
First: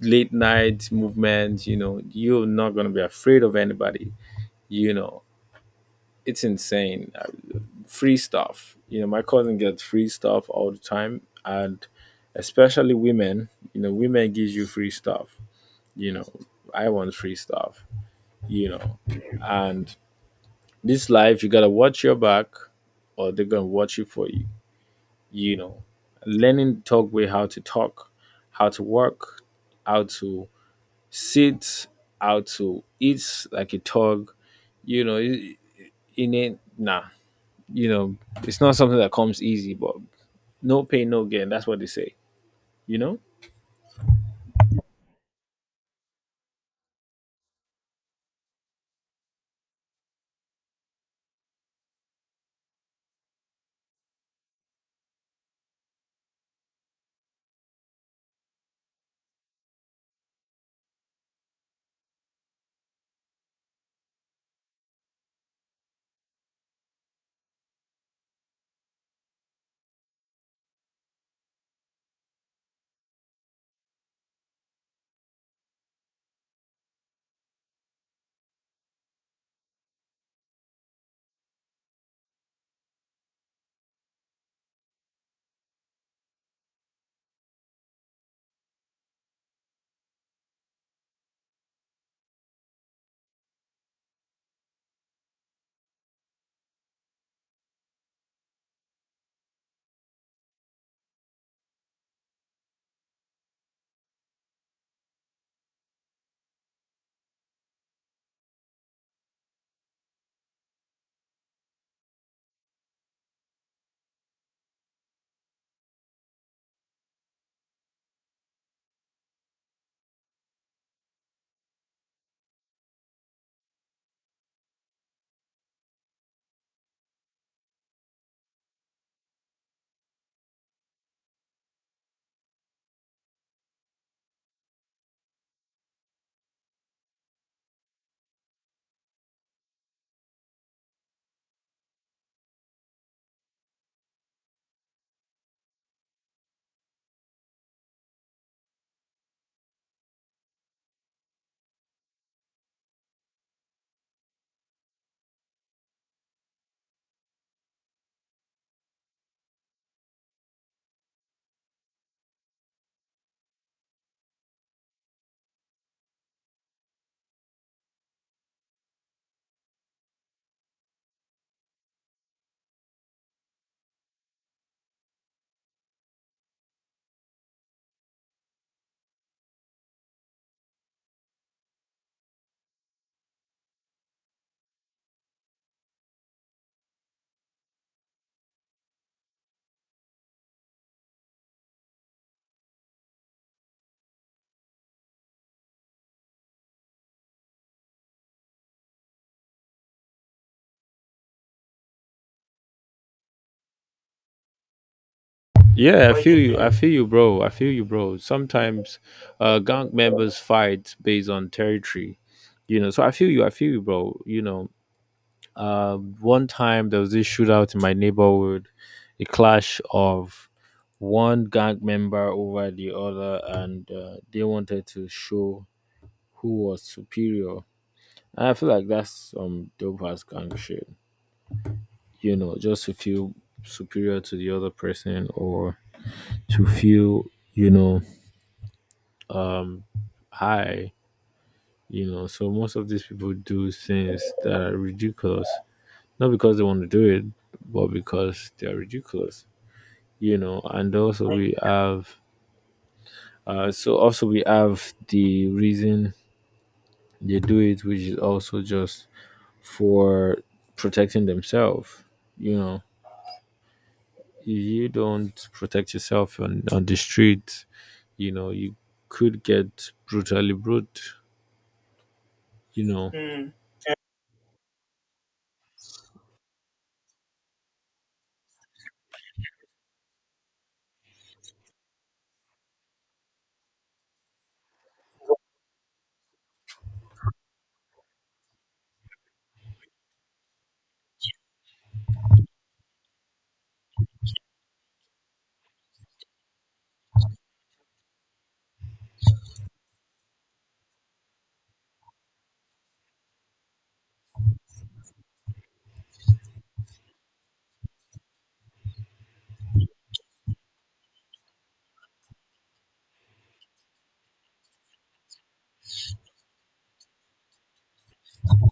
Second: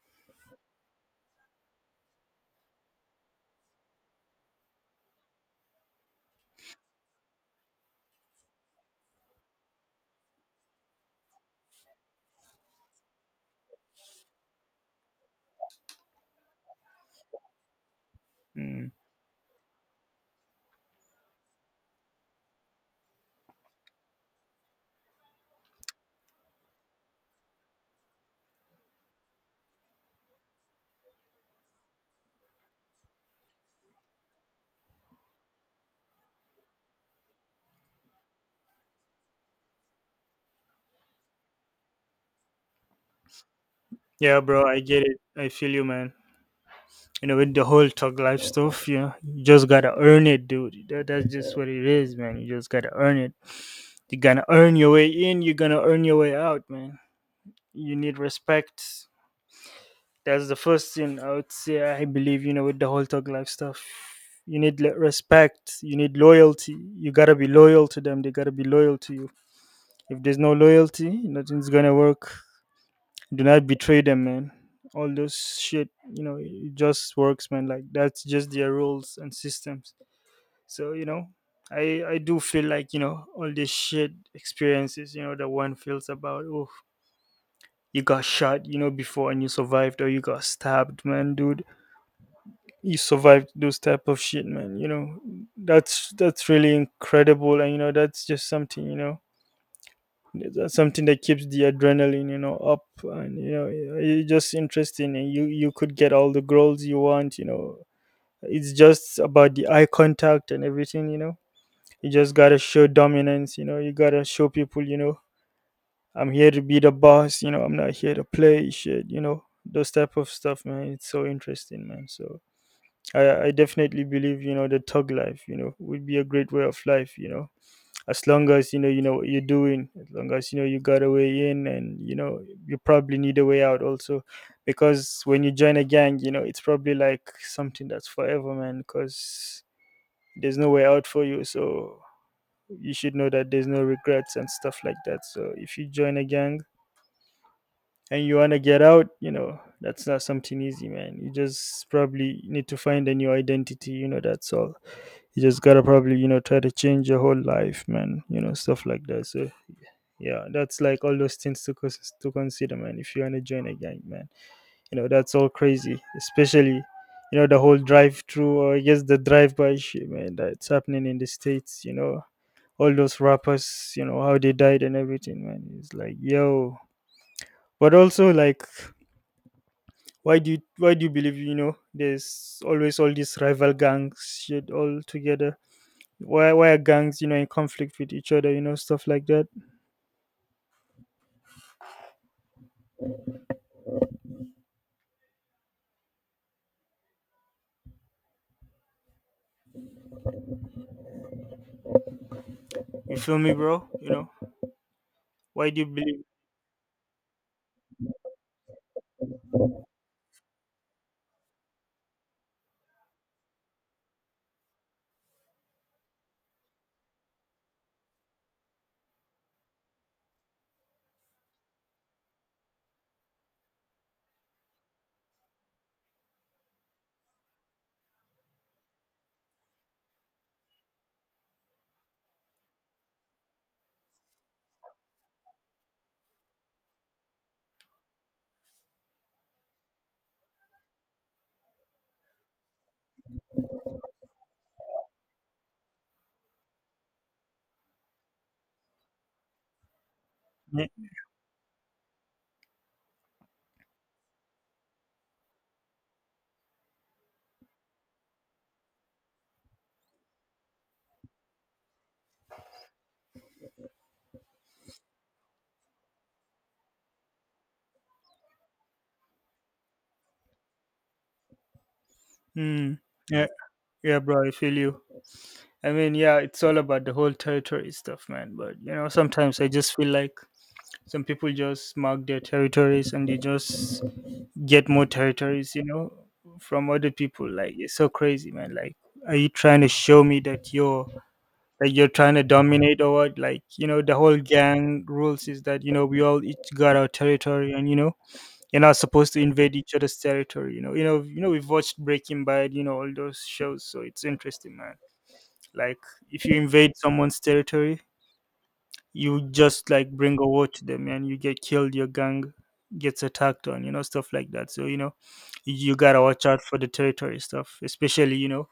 [SPEAKER 1] late night movement. You know you're not gonna be afraid of anybody. You know it's insane. Free stuff. You know my cousin gets free stuff all the time, and especially women. You know women gives you free stuff you know, I want free stuff, you
[SPEAKER 2] Mm.
[SPEAKER 1] know. And this life, you gotta watch your back, or they're gonna watch you for you, you know. Learning the talk way how to talk, how to work, how to sit, how to eat like a dog, you know. i- In it, nah, you know, it's not something that comes easy, but no pain, no gain. That's what they say, you know.
[SPEAKER 2] Yeah, bro, I get it, I feel you, man. You know, with the whole tog life stuff, you know, you just gotta earn it, dude. That's just what it is, man. You just gotta earn it. You're gonna earn your way in, you're gonna earn your way out, man. You need respect. That's the first thing I would say. I believe, you know, with the whole thug life stuff. You need respect. You need loyalty. You gotta be loyal to them. They gotta be loyal to you. If there's no loyalty, nothing's gonna work. Do not betray them, man. All those shit, you know, it just works, man. Like that's just their rules and systems. So you know, I do feel like, you know, all this shit experiences, you know, that one feels about. Oh, you got shot, you know, before and you survived, or you got stabbed, man, dude. You survived those type of shit, man. You know, that's really incredible, and you know, that's just something, you know, that's something that keeps the adrenaline, you know, up, and you know, it's just interesting, and you could get all the girls you want, you know. It's just about the eye contact and everything, you know. You just gotta show dominance, you know. You gotta show people, you know, I'm here to be the boss, you know, I'm not here to play shit, you know, those type of stuff, man. It's so interesting, man. So I definitely believe, the tug life, would be a great way of life. As long as you know what you're doing, as long as you know you got a way in, and you probably need a way out also. Because when you join a gang, it's probably like something that's forever, man, because there's no way out for you. So you should know that there's no regrets and stuff like that. So if you join a gang and you want to get out, that's not something easy, man. You just probably need to find a new identity, that's all. You just gotta probably, try to change your whole life, man, stuff like that. So, yeah, that's like all those things to, consider, man, if you want to join a gang, man. That's all crazy, especially, the whole drive through, or I guess the drive by shit, man, that's happening in the States. All those rappers, how they died and everything, man. It's like, yo, but also like why do you believe, there's always all these rival gangs shit all together? Why are gangs, in conflict with each other? Stuff like that. You feel me, bro? Why do you
[SPEAKER 1] Yeah, I what
[SPEAKER 2] believe?
[SPEAKER 1] do feel you you. I think feel you, bro. I feel you, bro. Sometimes gang members fight based on territory. So I feel you, bro. One time there was this shootout in my neighborhood, a clash of one gang member over the other, and they wanted to show who was superior. And I feel like that's some dope ass gang shit. Just to feel superior to the other person, or to feel, you know, um high. So most of these people do things that are ridiculous, not because they want to do it, but because they are ridiculous.
[SPEAKER 2] Yeah.
[SPEAKER 1] And also we have, so also we have the reason they do it, which is also just for protecting themselves, you know. If you don't protect yourself on the street, you could get brutally brute, you
[SPEAKER 2] Mm.
[SPEAKER 1] know
[SPEAKER 2] Yeah, yeah, bro, I feel you. I mean, yeah, it's all about the whole territory stuff, man, but sometimes I just feel like some people just mark their territories and they just get more territories from other people. Like it's so crazy, man. Like are you trying to show me that you're, like you're trying to dominate, or what? Like the whole gang rules is that, we all each got our territory, and you're not supposed to invade each other's territory. We've watched Breaking Bad, all those shows, so it's interesting, man. Like if you invade someone's territory, you just like bring a war to them and you get killed, your gang gets attacked on, you know, stuff like that. So you gotta watch out for the territory stuff, especially.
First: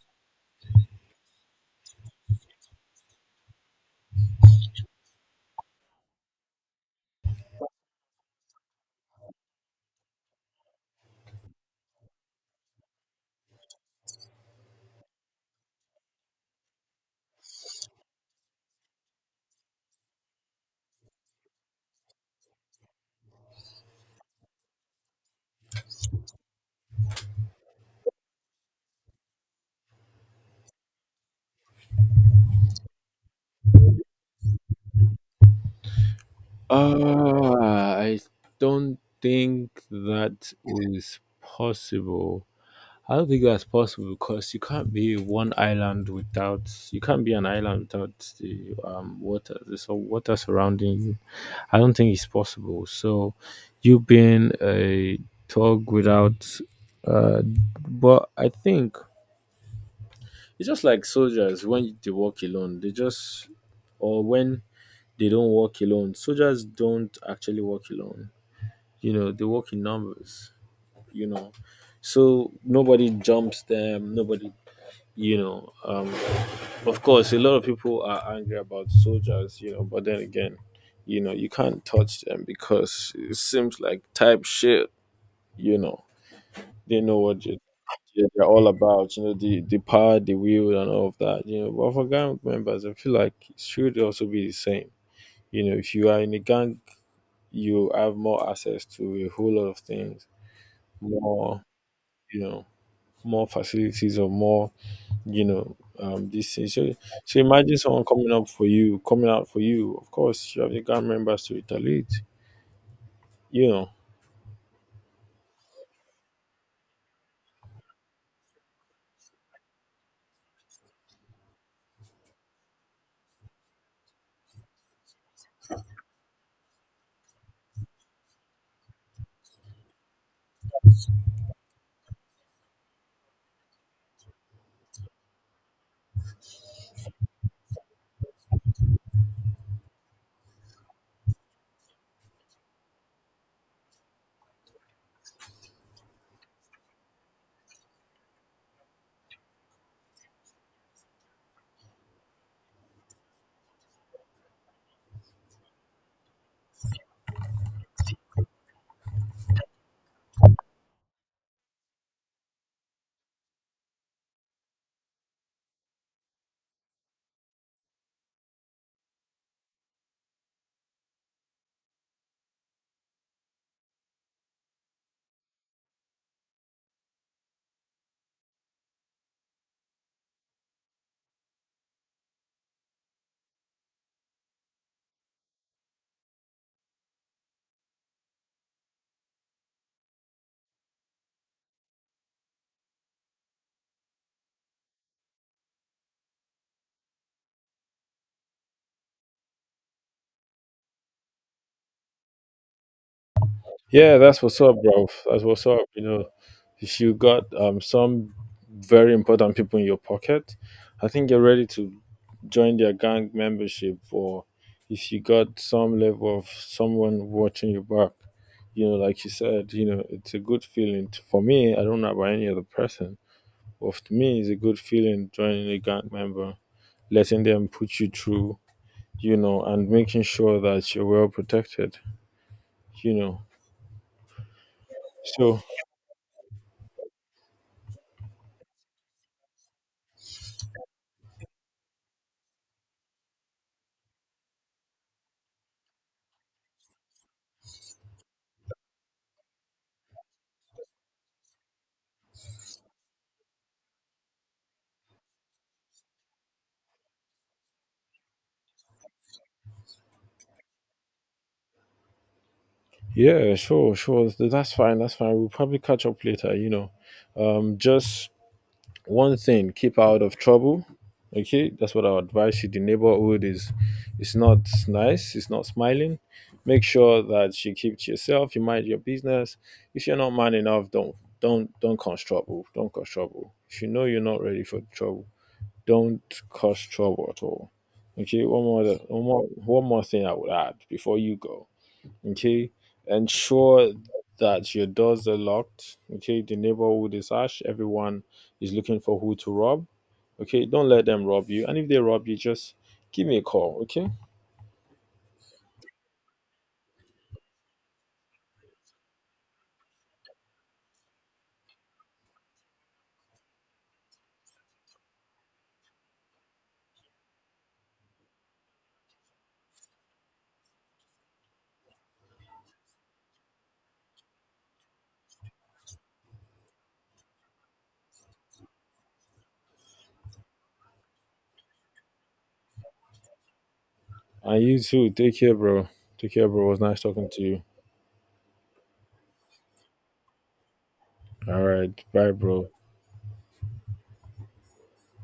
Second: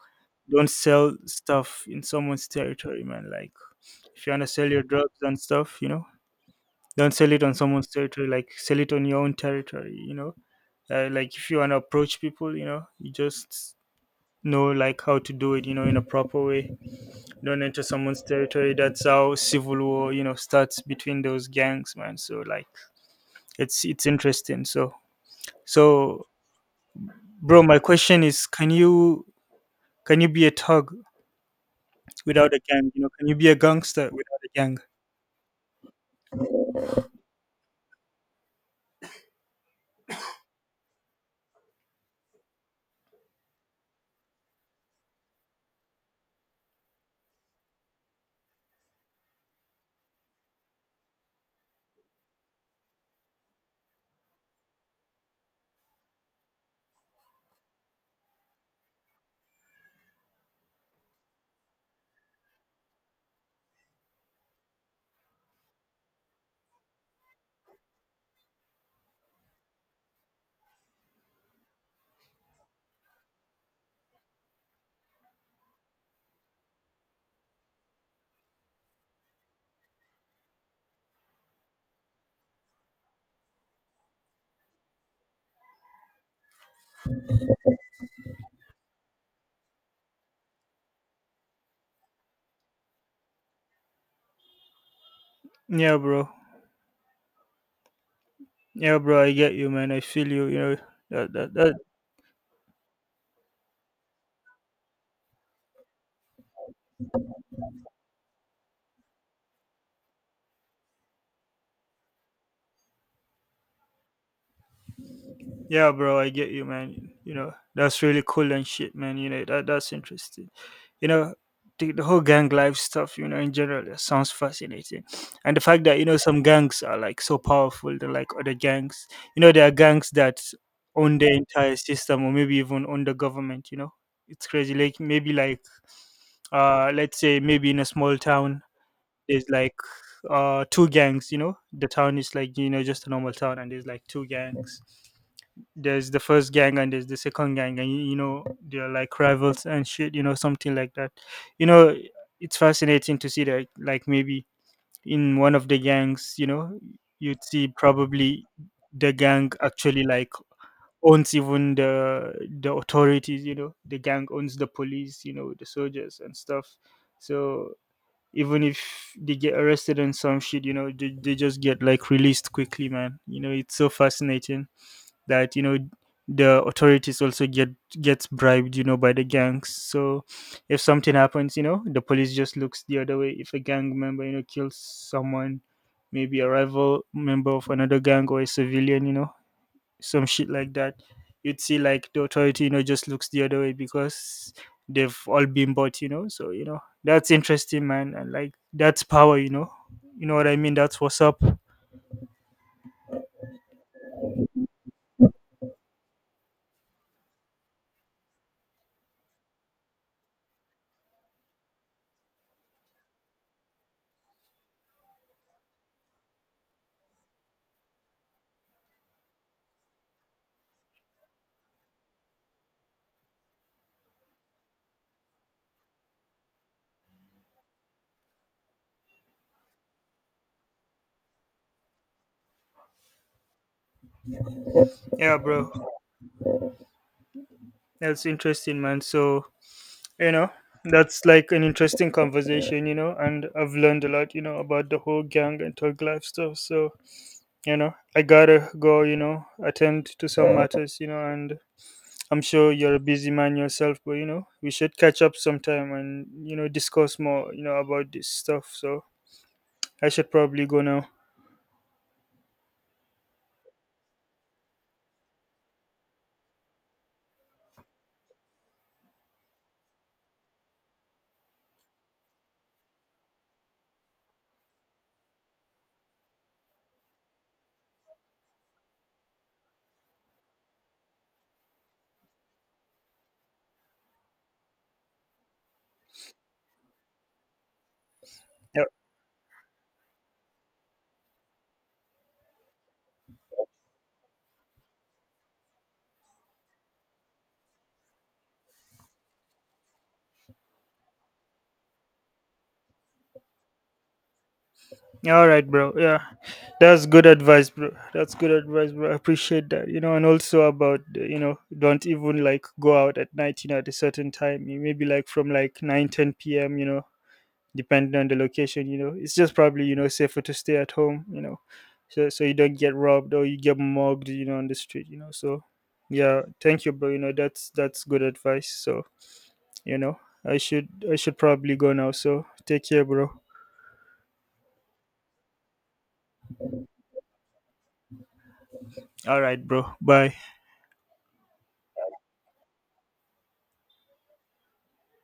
[SPEAKER 2] Don't sell stuff in someone's territory, man. Like if you want to sell your drugs and stuff, don't sell it on someone's territory. Like sell it on your own territory. Like if you want to approach people, you just know like how to do it. In a proper way. Don't enter someone's territory. That's how civil war, starts between those gangs, man. So like, it's interesting. So so, bro, my question is, can you be a thug without a gang? Can you be a gangster without a gang?
[SPEAKER 1] I don't think that is possible. I don't think that's possible because you can't be an island without the water surrounding you. I don't think it's possible. So you being a dog without, uh but I think it's just like soldiers when they walk alone, they just, or when they don't walk alone. Soldiers don't actually walk alone. They work in numbers. You know so nobody jumps them, nobody you know um of course a lot of people are angry about soldiers, but then again, you can't touch them because it seems like type shit you know they know what you, they're all about, the power, the will, and all of that. But for gang members, I feel like it should also be the same. If
[SPEAKER 2] Yeah,
[SPEAKER 1] you are
[SPEAKER 2] bro.
[SPEAKER 1] in a gang, you have more access
[SPEAKER 2] Yeah,
[SPEAKER 1] to
[SPEAKER 2] bro,
[SPEAKER 1] a
[SPEAKER 2] I
[SPEAKER 1] whole
[SPEAKER 2] get
[SPEAKER 1] lot
[SPEAKER 2] you,
[SPEAKER 1] of
[SPEAKER 2] man. I
[SPEAKER 1] things,
[SPEAKER 2] feel you. You know, that, that,
[SPEAKER 1] more,
[SPEAKER 2] that
[SPEAKER 1] you know, more facilities or more, these things. So, imagine someone coming up for you, coming out for you. Of course, you have the gang members to retaliate, you know.
[SPEAKER 2] Yeah, bro, I get you, man. That's really cool and shit, man. That that's interesting. You know, the whole gang life stuff, in general, that sounds fascinating. And the fact that, some gangs are like so powerful than like other gangs. There are gangs that own the entire system, or maybe even own the government. It's crazy. Like maybe like let's say maybe in a small town there's like two gangs, you know. The town is like, just a normal town, and there's like two gangs. There's the first gang and there's the second gang, and you know they're like rivals and shit something like that. you know it's fascinating to see that, like maybe in one of the gangs, you'd see probably the gang actually like owns even the authorities. The gang owns the police, the soldiers and stuff. So even if they get arrested and some shit, they just get like released quickly, man. It's so fascinating that the authorities also get, gets bribed, by the gangs. So if something happens, the police just looks the other way. If a gang member, kills someone, maybe a rival member of another gang or a civilian, some shit like that. You'd see like the authority, just looks the other way, because they've all been bought, you know. So that's interesting, man, and like that's power. You know what I mean? That's what's up.
[SPEAKER 1] Yeah, that's what's up, bro. That's what's up. If you got some very important people in your pocket, I think you're ready to join their gang membership. Or if you got some level of someone watching your back, like you said, it's a good feeling. For me, I don't know about any other person. Of me, it's a good feeling joining a gang member, letting them put you through, and making sure that you're well protected, you know.
[SPEAKER 2] Yeah,
[SPEAKER 1] So
[SPEAKER 2] bro, that's interesting, man. So you know that's like an interesting conversation, you know, and I've learned a lot about the whole gang and thug life stuff. So I gotta go, attend to some matters, and I'm sure you're a busy man yourself. But we should catch up sometime, and discuss more about this stuff. So I should probably go now.
[SPEAKER 1] yeah, sure, sure. That's fine. That's fine. We'll probably catch up later. Just one thing: keep out of trouble. Okay, that's what I'll advise you. The neighborhood is — it's not nice, it's not smiling. Make sure that you keep to yourself, you mind your business. If you're not man enough, don't cause trouble. Don't cause trouble if you know you're not ready for trouble. Don't cause trouble at all. Okay, one more thing I would add before you go. Okay. Ensure that your doors are locked. Okay, the neighborhood is ash, everyone is looking for who to rob. Okay, don't let them rob you, and if they rob you, just give me a call. Okay.
[SPEAKER 2] All right, bro. Yeah, that's good advice, bro. That's good advice, bro. I appreciate that. And also about don't even like go out at night. At a certain time, you maybe like from like 9-10 p.m. Depending on the location. It's just probably safer to stay at home. So so you don't get robbed or you get mugged, you know, on the street. So yeah, thank you, bro. That's good advice. So you know, I should probably go now. So take care, bro.
[SPEAKER 1] And you too, take care, bro. Take care, bro. It was nice talking to you.
[SPEAKER 2] All right, bro. Bye.
[SPEAKER 1] All right. Bye, bro.